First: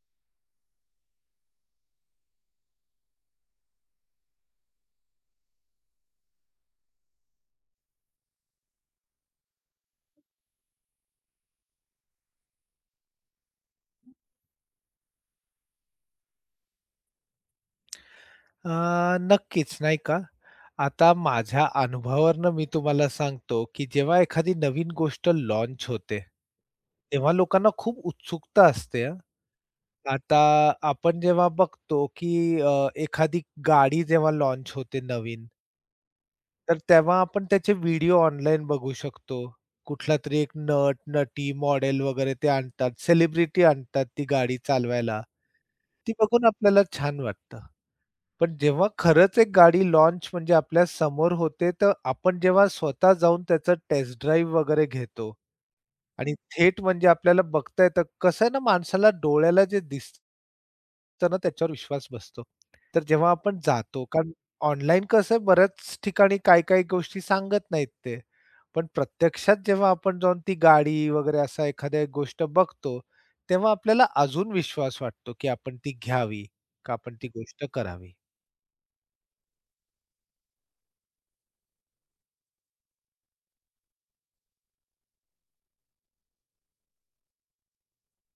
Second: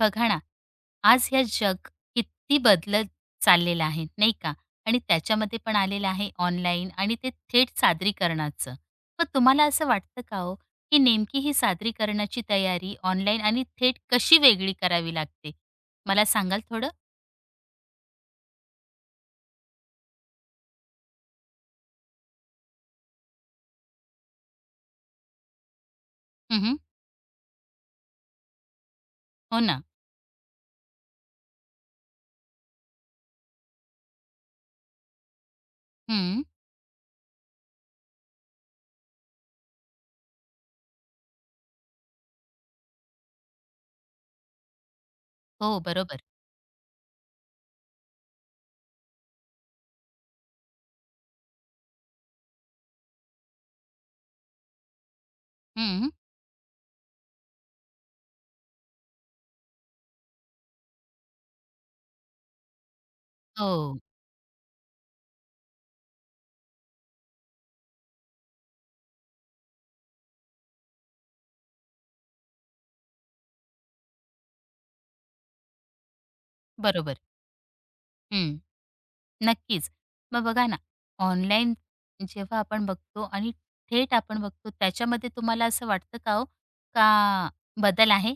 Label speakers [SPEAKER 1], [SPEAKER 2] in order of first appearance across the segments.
[SPEAKER 1] बघा ना, आज हे जग किती बदलत चाललेलं आहे, नाही का? आणि त्याच्यामध्ये पण आलेलं आहे ऑनलाईन आणि ते थेट सादरीकरणाचं. मग तुम्हाला असं वाटतं का हो, की नेमकी ही सादरीकरणाची तयारी ऑनलाईन आणि थेट कशी वेगळी करावी लागते? मला सांगाल थोडं?
[SPEAKER 2] अ, नक्कीच नाही का. आता माझ्या अनुभवावरनं मी तुम्हाला सांगतो, की जेव्हा एखादी नवीन गोष्ट लॉन्च होते,
[SPEAKER 1] हं.
[SPEAKER 2] तेव्हा लोकांना खूप उत्सुकता असते हां.
[SPEAKER 1] हो ना.
[SPEAKER 2] आता आपण जेव्हा बघतो, की एखादी गाडी जेव्हा लॉन्च होते नवीन,
[SPEAKER 1] हं.
[SPEAKER 2] तर तेव्हा आपण त्याचे व्हिडिओ ऑनलाईन बघू शकतो. कुठलातरी एक नट-नटी, मॉडेल वगैरे ते आणतात, सेलिब्रिटी आणतात ती गाडी चालवायला.
[SPEAKER 1] हो,
[SPEAKER 2] ती
[SPEAKER 1] बरोबर.
[SPEAKER 2] बघून आपल्याला छान वाटतं. पण जेव्हा खरंच एक गाडी लाँच म्हणजे आपल्या समोर होते, तर आपण जेव्हा स्वतः जाऊन त्याचं टेस्ट ड्राईव्ह वगैरे घेतो
[SPEAKER 1] हं.
[SPEAKER 2] आणि थेट म्हणजे आपल्याला बघता येतं. कसं आहे ना माणसाला डोळ्याला जे दिसतं ना त्याच्यावर विश्वास बसतो. तर जेव्हा आपण
[SPEAKER 1] हो,
[SPEAKER 2] जातो कारण ऑनलाईन कसं आहे बऱ्याच ठिकाणी काही-काही गोष्टी सांगत नाहीत ते. पण प्रत्यक्षात जेव्हा आपण जाऊन ती गाडी वगैरे असा एखाद्या एक गोष्ट बघतो, तेव्हा आपल्याला अजून विश्वास वाटतो, की आपण ती घ्यावी, का आपण
[SPEAKER 1] बरोबर.
[SPEAKER 2] ती गोष्ट करावी.
[SPEAKER 1] नक्कीच. मग बघा ना, ऑनलाईन जेव्हा आपण बघतो आणि थेट आपण बघतो, त्याच्यामध्ये तुम्हाला असं वाटतं का हो, का बदल आहे?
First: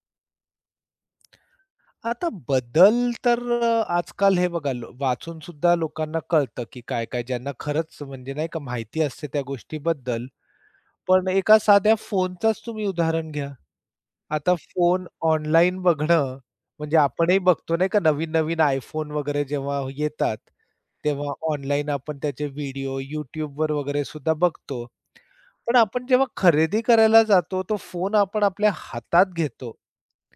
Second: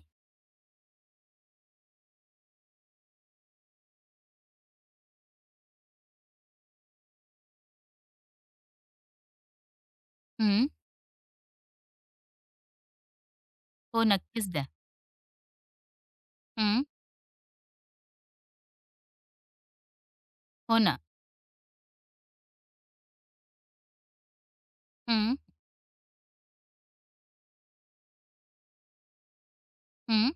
[SPEAKER 2] आता बदल तर आजकाल हे बघा लो वाचून सुद्धा लोकांना कळतं, की काय-काय ज्यांना खरंच म्हणजे नाही का माहिती असते त्या गोष्टीबद्दल.
[SPEAKER 1] हं.
[SPEAKER 2] पण एका साध्या फोनचाच तुम्ही उदाहरण घ्या.
[SPEAKER 1] हो, नक्कीच
[SPEAKER 2] आता
[SPEAKER 1] द्या.
[SPEAKER 2] फोन ऑनलाईन बघणं
[SPEAKER 1] हं.
[SPEAKER 2] म्हणजे आपणही बघतो नाही का नवीन-नवीन iPhone वगैरे जेव्हा येतात,
[SPEAKER 1] हो ना.
[SPEAKER 2] तेव्हा ऑनलाईन आपण त्याचे व्हिडिओ YouTubeवर वगैरे सुद्धा बघतो.
[SPEAKER 1] हं,
[SPEAKER 2] पण आपण जेव्हा खरेदी करायला जातो, तो फोन आपण आपल्या हातात घेतो
[SPEAKER 1] हं,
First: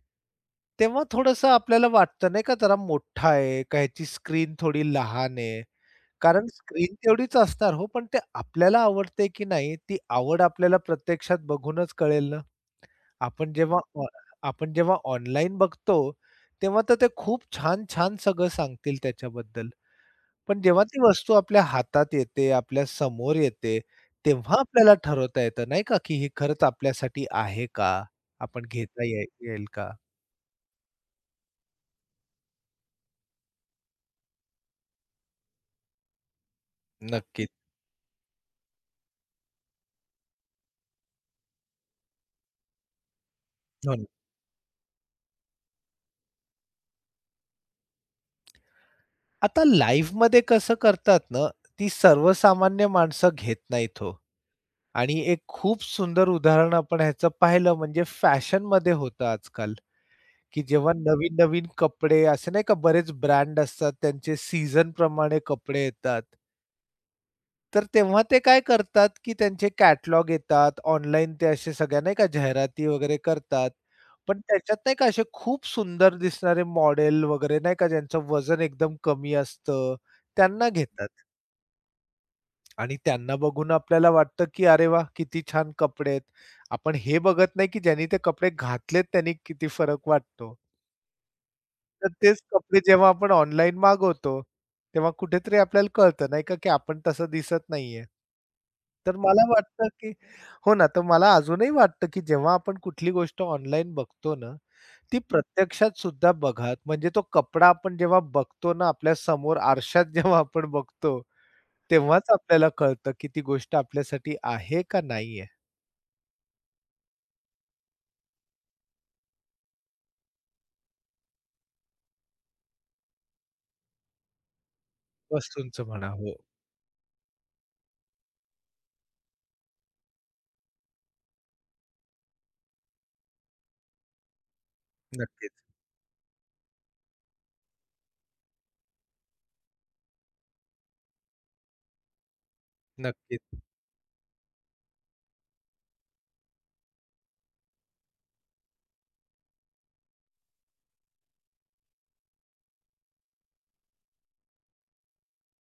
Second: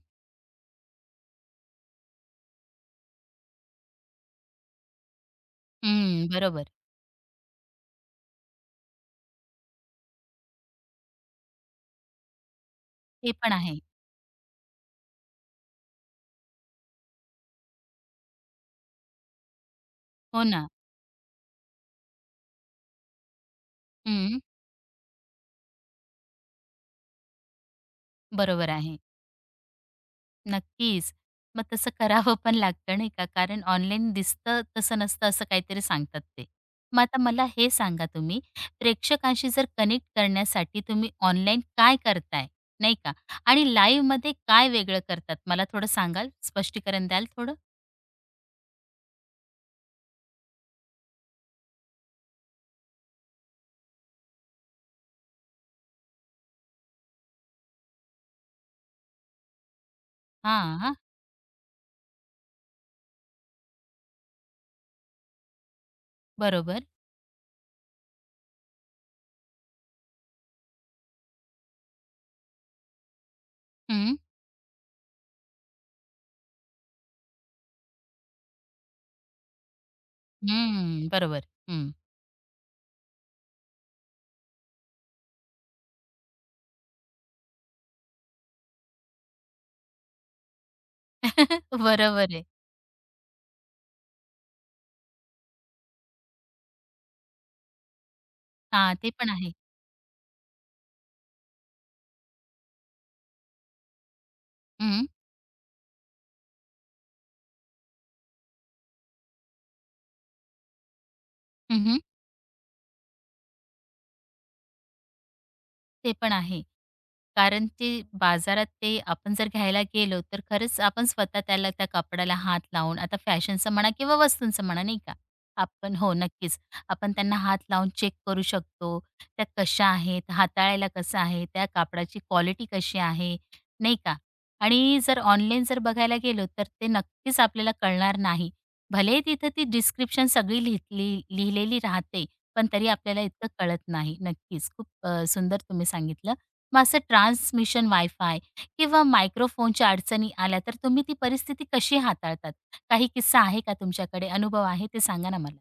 [SPEAKER 2] तेव्हा थोडंसं आपल्याला वाटतं नाही का जरा मोठा आहे, का ह्याची स्क्रीन थोडी लहान आहे.
[SPEAKER 1] हं.
[SPEAKER 2] कारण
[SPEAKER 1] बरोबर.
[SPEAKER 2] स्क्रीन तेवढीच असणार हो, पण ते आपल्याला आवडते की नाही ती आवड आपल्याला प्रत्यक्षात बघूनच कळेल ना.
[SPEAKER 1] हे पण
[SPEAKER 2] आपण
[SPEAKER 1] आहे.
[SPEAKER 2] जेव्हा ऑ आपण जेव्हा ऑनलाईन बघतो, तेव्हा तर ते खूप छान-छान सगळं सांगतील त्याच्याबद्दल.
[SPEAKER 1] हो
[SPEAKER 2] पण
[SPEAKER 1] ना.
[SPEAKER 2] जेव्हा ती वस्तू आपल्या हातात येते, आपल्या समोर येते,
[SPEAKER 1] हं.
[SPEAKER 2] तेव्हा आपल्याला ठरवता येतं नाही का, की हे खरंच आपल्यासाठी आहे का? आपण
[SPEAKER 1] बरोबर आहे.
[SPEAKER 2] घेता ये येईल का?
[SPEAKER 1] नक्कीच. मग तसं करावं पण लागतं नाही का, कारण ऑनलाईन दिसतं तसं नसतं असं काहीतरी सांगतात ते. मग आता मला
[SPEAKER 2] नक्कीच.
[SPEAKER 1] हे सांगा तुम्ही, प्रेक्षकांशी जर कनेक्ट करण्यासाठी तुम्ही ऑनलाईन काय करताय, नाही का? आणि
[SPEAKER 2] हो ना.
[SPEAKER 1] लाईव्हमध्ये काय वेगळं करतात मला थोडं सांगाल? स्पष्टीकरण द्याल थोडं?
[SPEAKER 2] आता लाईफमध्ये कसं करतात ना, ती सर्वसामान्य माणसं घेत नाहीत हो. आणि एक खूप सुंदर उदाहरण आपण ह्याचं पाहिलं म्हणजे फॅशनमध्ये होतं आजकाल, की
[SPEAKER 1] हां,
[SPEAKER 2] जेव्हा
[SPEAKER 1] हां.
[SPEAKER 2] नवीन-नवीन कपडे असे नाही का बरेच ब्रँड असतात त्यांचे सीझनप्रमाणे कपडे येतात.
[SPEAKER 1] बरोबर.
[SPEAKER 2] तर तेव्हा ते काय करतात, की त्यांचे कॅटलॉग येतात. ऑनलाईन ते असे सगळ्या नाही का जाहिराती वगैरे करतात.
[SPEAKER 1] हं,
[SPEAKER 2] पण त्याच्यात नाही का असे खूप सुंदर दिसणारे मॉडेल वगैरे नाही का ज्यांचं वजन एकदम कमी असतं, त्यांना घेतात.
[SPEAKER 1] हं. बरोबर. हं.
[SPEAKER 2] आणि त्यांना बघून आपल्याला वाटतं, की अरे वाह! किती छान कपडे आहेत. आपण हे बघत नाही, की ज्यांनी ते कपडे घातलेत त्यांनी किती फरक वाटतो. तर
[SPEAKER 1] बरोबर
[SPEAKER 2] तेच
[SPEAKER 1] आहे.
[SPEAKER 2] कपडे जेव्हा आपण ऑनलाईन मागवतो, तेव्हा कुठेतरी आपल्याला कळतं नाही का, की आपण तसं दिसत नाहीये.
[SPEAKER 1] हां, ते
[SPEAKER 2] तर
[SPEAKER 1] पण
[SPEAKER 2] मला
[SPEAKER 1] आहे.
[SPEAKER 2] वाटतं, की हो ना, तर मला अजूनही वाटतं, की जेव्हा आपण कुठली गोष्ट ऑनलाईन बघतो ना,
[SPEAKER 1] हं.
[SPEAKER 2] ती प्रत्यक्षात सुद्धा बघा. म्हणजे तो कपडा आपण जेव्हा बघतो ना, आपल्या समोर आरशात जेव्हा आपण बघतो,
[SPEAKER 1] हं,
[SPEAKER 2] तेव्हाच आपल्याला कळतं, की ती गोष्ट आपल्यासाठी आहे का नाहीये.
[SPEAKER 1] ते पण आहे. कारण ते बाजारात ते आपण जर घ्यायला गेलो, तर खरंच आपण स्वतः त्याला त्या कापडाला हात लावून आता फॅशनचं म्हणा किंवा वस्तूंचं म्हणा नाही का,
[SPEAKER 2] वस्तूंचं
[SPEAKER 1] आपण
[SPEAKER 2] म्हणा.
[SPEAKER 1] हो,
[SPEAKER 2] हो,
[SPEAKER 1] नक्कीच. आपण त्यांना हात लावून चेक करू शकतो. त्या कशा आहेत, हाताळायला कसं आहे, त्या कापडाची क्वालिटी कशी आहे, नाही का? आणि जर
[SPEAKER 2] नक्कीच,
[SPEAKER 1] ऑनलाईन जर बघायला गेलो, तर ते नक्कीच आपल्याला कळणार नाही. भलेही तिथं ती डिस्क्रिप्शन सगळी लिहितली लिहिलेली राहते, पण तरी आपल्याला इतकं
[SPEAKER 2] नक्कीच.
[SPEAKER 1] कळत नाही. नक्कीच, खूप सुंदर तुम्ही सांगितलं. मग असं ट्रान्समिशन वायफाय किंवा मायक्रोफोनच्या अडचणी आल्या तर तुम्ही ती परिस्थिती कशी हाताळतात? काही किस्सा आहे का तुमच्याकडे? अनुभव आहे ते सांगा ना मला.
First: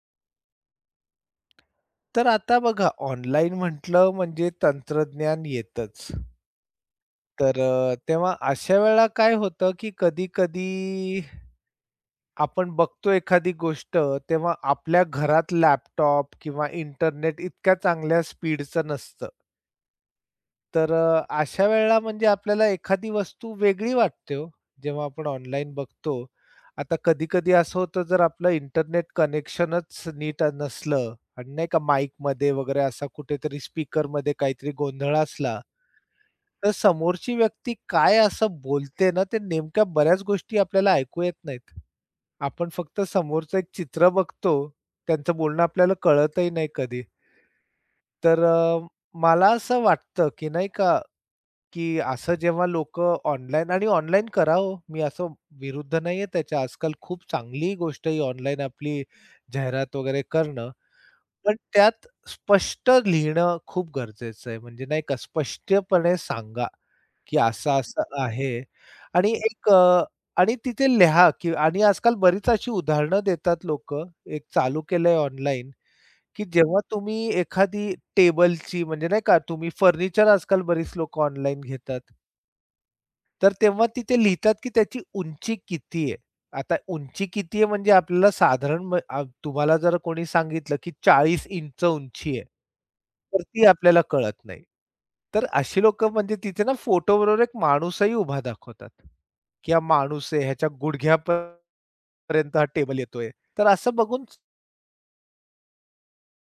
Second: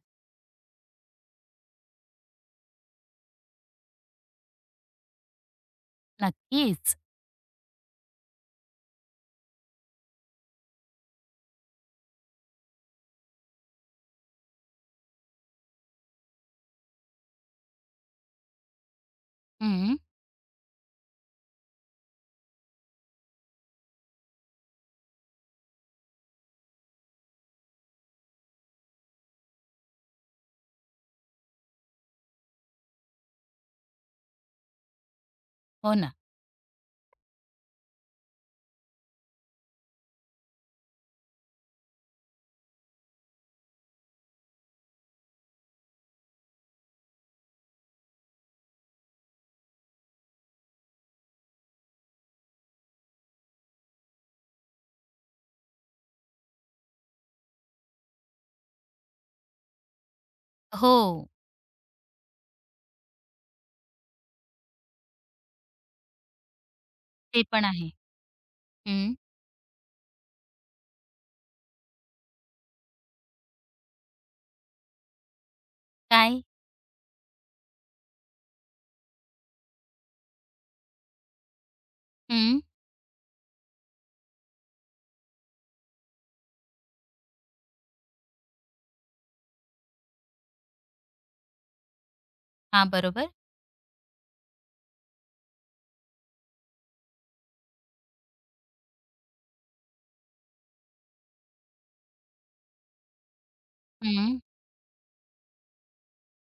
[SPEAKER 2] तर आता बघा ऑनलाईन म्हटलं म्हणजे तंत्रज्ञान येतच.
[SPEAKER 1] नक्कीच.
[SPEAKER 2] तर तेव्हा अशा वेळेला काय होतं, की कधी-कधी आपण बघतो एखादी गोष्ट, तेव्हा आपल्या घरात लॅपटॉप किंवा इंटरनेट इतक्या चांगल्या स्पीडचं नसतं.
[SPEAKER 1] हं.
[SPEAKER 2] तर अशा वेळेला म्हणजे आपल्याला एखादी वस्तू वेगळी वाटते हो, जेव्हा आपण ऑनलाईन बघतो. आता कधी-कधी असं होतं, जर आपलं इंटरनेट कनेक्शनच नीट नसलं आणि नाही का माईकमध्ये वगैरे असा कुठेतरी स्पीकरमध्ये काहीतरी गोंधळ असला,
[SPEAKER 1] हो ना.
[SPEAKER 2] तर समोरची व्यक्ती काय असं बोलते ना, ते नेमक्या बऱ्याच गोष्टी आपल्याला ऐकू येत नाहीत. आपण फक्त समोरचं एक चित्र बघतो, त्यांचं बोलणं आपल्याला कळतही नाही कधी. तर मला असं वाटतं, की नाही का, की असं जेव्हा लोक ऑनलाईन आणि ऑनलाईन करा हो, मी असं विरुद्ध नाहीये त्याच्या. आजकाल खूप चांगली गोष्ट आहे ऑनलाईन आपली जाहिरात वगैरे करणं.
[SPEAKER 1] हो.
[SPEAKER 2] पण त्यात स्पष्ट लिहिणं खूप गरजेचं आहे. म्हणजे नाही का, स्पष्टपणे सांगा. की
[SPEAKER 1] ते पण आहे.
[SPEAKER 2] असं-असं आहे
[SPEAKER 1] हं.
[SPEAKER 2] आणि एक आणि तिथे लिहा की आणि आजकाल बरीच अशी उदाहरणं देतात लोक एक चालू केलंय ऑनलाईन,
[SPEAKER 1] काय?
[SPEAKER 2] की जेव्हा तुम्ही एखादी टेबलची म्हणजे नाही का तुम्ही फर्निचर आजकाल बरीच लोक ऑनलाईन घेतात.
[SPEAKER 1] हं.
[SPEAKER 2] तर तेव्हा तिथे लिहितात, की त्याची उंची किती आहे. आता उंची किती आहे म्हणजे आपल्याला साधारण म आ तुम्हाला जर कोणी सांगितलं, की 40 इंच उंची आहे.
[SPEAKER 1] हां, बरोबर.
[SPEAKER 2] तर ती आपल्याला कळत नाही. तर अशी लोकं म्हणजे तिथे ना फोटोबरोबर एक माणूसही उभा दाखवतात, की हा माणूस आहे, ह्याच्या गुडघ्यापर्यंत हा टेबल येतोय. तर असं बघून
[SPEAKER 1] हं.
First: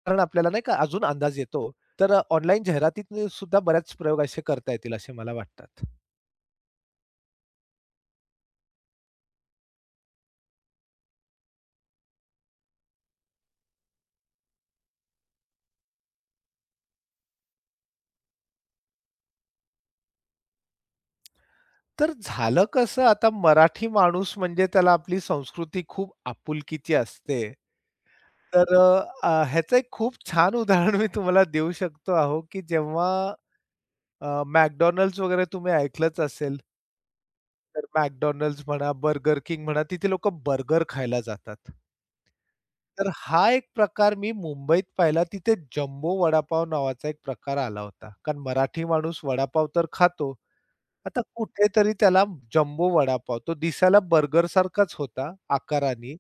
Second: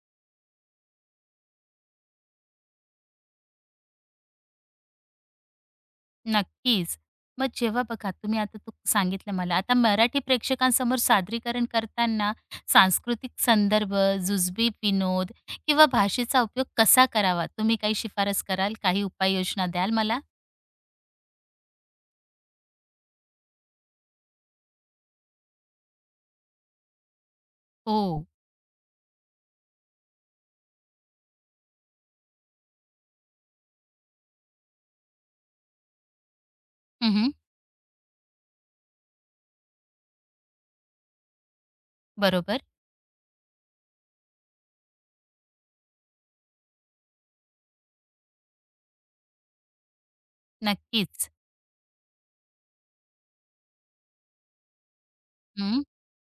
[SPEAKER 2] कारण आपल्याला नाही का अजून अंदाज येतो. तर ऑनलाईन जाहिरातीत सुद्धा बऱ्याच प्रयोग असे करता येतील असे मला वाटतात.
[SPEAKER 1] नक्कीच. मग जेव्हा बघा तुम्ही आता तू सांगितलं मला, आता मराठी प्रेक्षकांसमोर सादरीकरण करताना सांस्कृतिक संदर्भ, जुजबी विनोद किंवा भाषेचा उपयोग कसा करावा? तुम्ही काही शिफारस कराल? काही उपाययोजना द्याल मला?
[SPEAKER 2] तर झालं कसं आता मराठी माणूस म्हणजे त्याला आपली संस्कृती खूप आपुलकीची असते.
[SPEAKER 1] हो.
[SPEAKER 2] तर ह्याचं एक खूप छान उदाहरण मी तुम्हाला देऊ शकतो आहो की जेव्हा अ, McDonald's वगैरे तुम्ही ऐकलंच असेल.
[SPEAKER 1] हं,
[SPEAKER 2] तर McDonald's म्हणा, Burger King म्हणा, तिथे लोकं बर्गर खायला जातात.
[SPEAKER 1] बरोबर.
[SPEAKER 2] तर हा एक प्रकार मी मुंबईत पाहिला. तिथे जम्बो वडापाव नावाचा एक प्रकार आला होता. कारण मराठी माणूस वडापाव तर खातो. आता
[SPEAKER 1] नक्कीच.
[SPEAKER 2] कुठेतरी त्याला जम्बो वडापाव तो दिसायला बर्गरसारखाच होता
[SPEAKER 1] हं.
[SPEAKER 2] आकाराने.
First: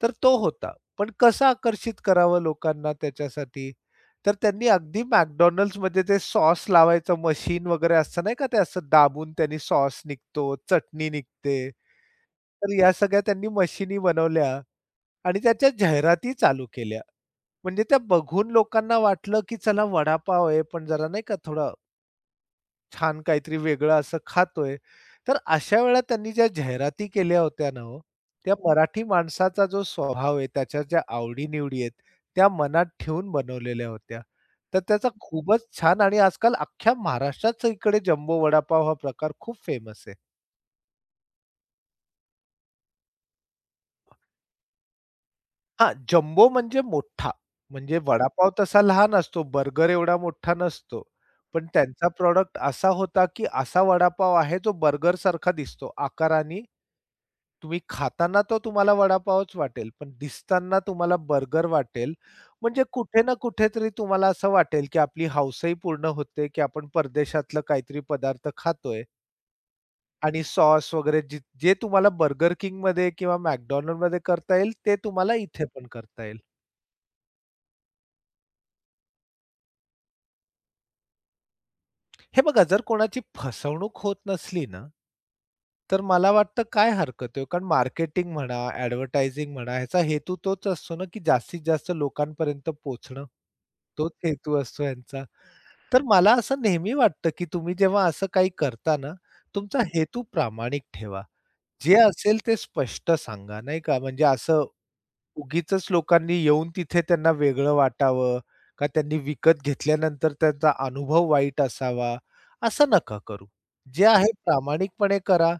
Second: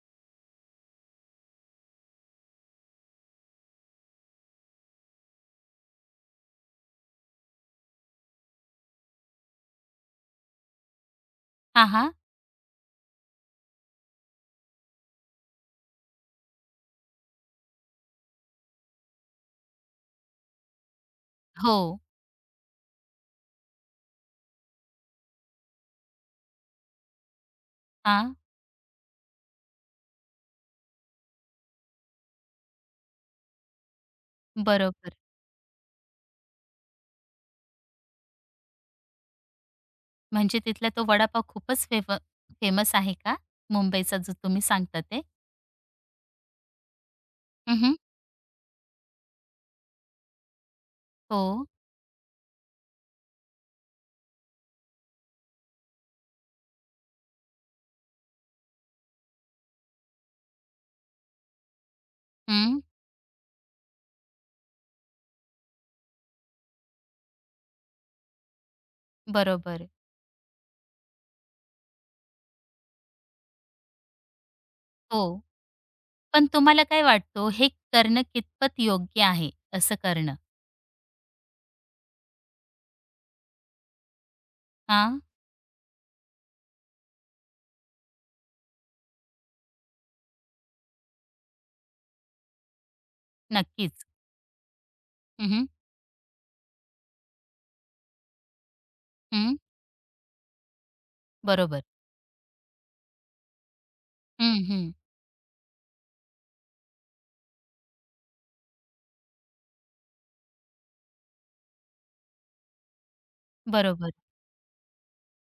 [SPEAKER 2] तर तो होता. पण कसं आकर्षित करावं लोकांना त्याच्यासाठी? तर त्यांनी अगदी McDonald'sमध्ये ते सॉस लावायचं मशीन वगैरे असतं नाही का, ते असं दाबून त्यांनी सॉस निघतो, चटणी निघते.
[SPEAKER 1] हां, हां.
[SPEAKER 2] तर या सगळ्या त्यांनी मशिनी बनवल्या आणि त्याच्या जाहिराती चालू केल्या. म्हणजे त्या बघून लोकांना वाटलं, की चला वडापाव आहे, पण जरा नाही का थोडा
[SPEAKER 1] हो.
[SPEAKER 2] छान काहीतरी वेगळं असं खातोय. तर अशा वेळेला त्यांनी ज्या जाहिराती केल्या होत्या ना हो,
[SPEAKER 1] हां.
[SPEAKER 2] त्या मराठी माणसाचा जो स्वभाव आहे, त्याच्या ज्या आवडी आहेत, त्या मनात ठेवून बनवलेल्या होत्या. तर त्याचा
[SPEAKER 1] बरोबर.
[SPEAKER 2] खूपच छान आणि आजकाल अख्ख्या महाराष्ट्राच इकडे जम्बो वडापाव हा प्रकार खूप फेमस आहे.
[SPEAKER 1] म्हणजे तिथला तो वडापाव खूपच फेम फेमस आहे का? मुंबईचा जो तुम्ही सांगता ते?
[SPEAKER 2] हां, जम्बो म्हणजे मोठा.
[SPEAKER 1] हं,
[SPEAKER 2] म्हणजे वडापाव तसा लहान असतो, बर्गर एवढा मोठा नसतो.
[SPEAKER 1] हो.
[SPEAKER 2] पण त्यांचा प्रॉडक्ट असा होता, की असा वडापाव आहे जो बर्गरसारखा दिसतो आकाराने तुम्ही खाताना तो तुम्हाला वडापावच वाटेल, पण दिसताना तुम्हाला बर्गर वाटेल.
[SPEAKER 1] हं.
[SPEAKER 2] म्हणजे कुठे ना कुठेतरी तुम्हाला असं वाटेल, की आपली हौसही पूर्ण होते, की आपण परदेशातलं काहीतरी पदार्थ खातोय
[SPEAKER 1] बरोबर.
[SPEAKER 2] आणि सॉस वगैरे जे जे तुम्हाला Burger Kingमध्ये किंवा McDonald'मध्ये करता येईल, ते
[SPEAKER 1] हो.
[SPEAKER 2] तुम्हाला इथे पण करता येईल.
[SPEAKER 1] पण तुम्हाला काय वाटतो हे करणं कितपत योग्य आहे असं करणं?
[SPEAKER 2] हे बघा जर कोणाची फसवणूक होत नसली ना,
[SPEAKER 1] हां,
[SPEAKER 2] तर मला वाटतं काय हरकत आहे हो. कारण मार्केटिंग म्हणा, ॲडव्हर्टायझिंग म्हणा, ह्याचा हेतू तोच असतो ना, की जास्तीत जास्त लोकांपर्यंत पोहोचणं.
[SPEAKER 1] नक्कीच.
[SPEAKER 2] तोच हेतू असतो यांचा.
[SPEAKER 1] हं,
[SPEAKER 2] तर मला असं नेहमी वाटतं, की तुम्ही जेव्हा असं काही करता ना,
[SPEAKER 1] हं,
[SPEAKER 2] तुमचा हेतू प्रामाणिक ठेवा.
[SPEAKER 1] बरोबर.
[SPEAKER 2] जे असेल ते स्पष्ट सांगा, नाही का. म्हणजे
[SPEAKER 1] हं,
[SPEAKER 2] असं
[SPEAKER 1] हं.
[SPEAKER 2] उगीचच लोकांनी येऊन तिथे त्यांना वेगळं वाटावं, का त्यांनी विकत घेतल्यानंतर त्यांचा अनुभव वाईट असावा, असं नका करू. जे
[SPEAKER 1] बरोबर.
[SPEAKER 2] आहे प्रामाणिकपणे करा.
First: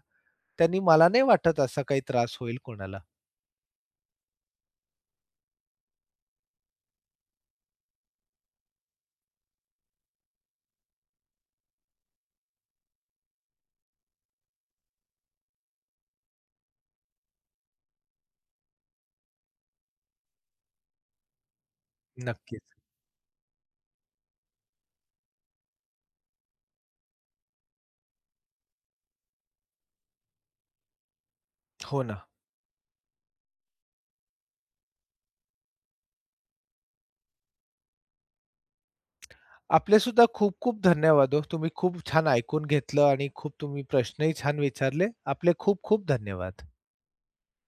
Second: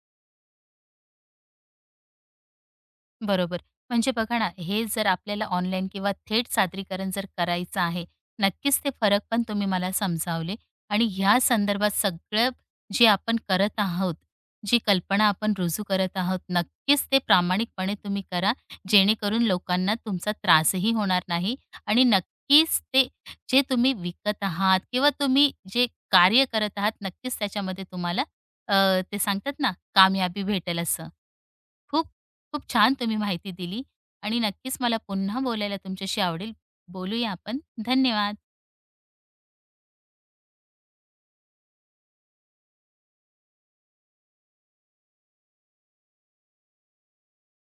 [SPEAKER 2] त्यांनी मला नाही वाटत असा काही त्रास होईल कोणाला.
[SPEAKER 1] बरोबर. म्हणजे बघा ना, हे जर आपल्याला ऑनलाईन किंवा थेट सादरीकरण जर करायचं आहे, नक्कीच ते फरक पण तुम्ही मला समजावले आणि ह्या संदर्भात सगळं जे आपण करत आहोत, जी कल्पना आपण रुजू करत आहोत, नक्कीच ते प्रामाणिकपणे तुम्ही करा, जेणेकरून लोकांना तुमचा त्रासही होणार नाही आणि
[SPEAKER 2] नक्कीच.
[SPEAKER 1] नक्कीच ते जे तुम्ही विकत आहात किंवा तुम्ही जे कार्य करत आहात, नक्कीच त्याच्यामध्ये तुम्हाला ते सांगतात ना, कामयाबी भेटेल असं.
[SPEAKER 2] हो
[SPEAKER 1] खूप
[SPEAKER 2] ना.
[SPEAKER 1] खूप छान तुम्ही माहिती दिली आणि नक्कीच मला पुन्हा बोलायला तुमच्याशी आवडेल. बोलूया आपण. धन्यवाद.
[SPEAKER 2] आपले सुद्धा खूप-खूप धन्यवाद हो. तुम्ही खूप छान ऐकून घेतलं आणि खूप तुम्ही प्रश्नही छान विचारले. आपले खूप-खूप धन्यवाद.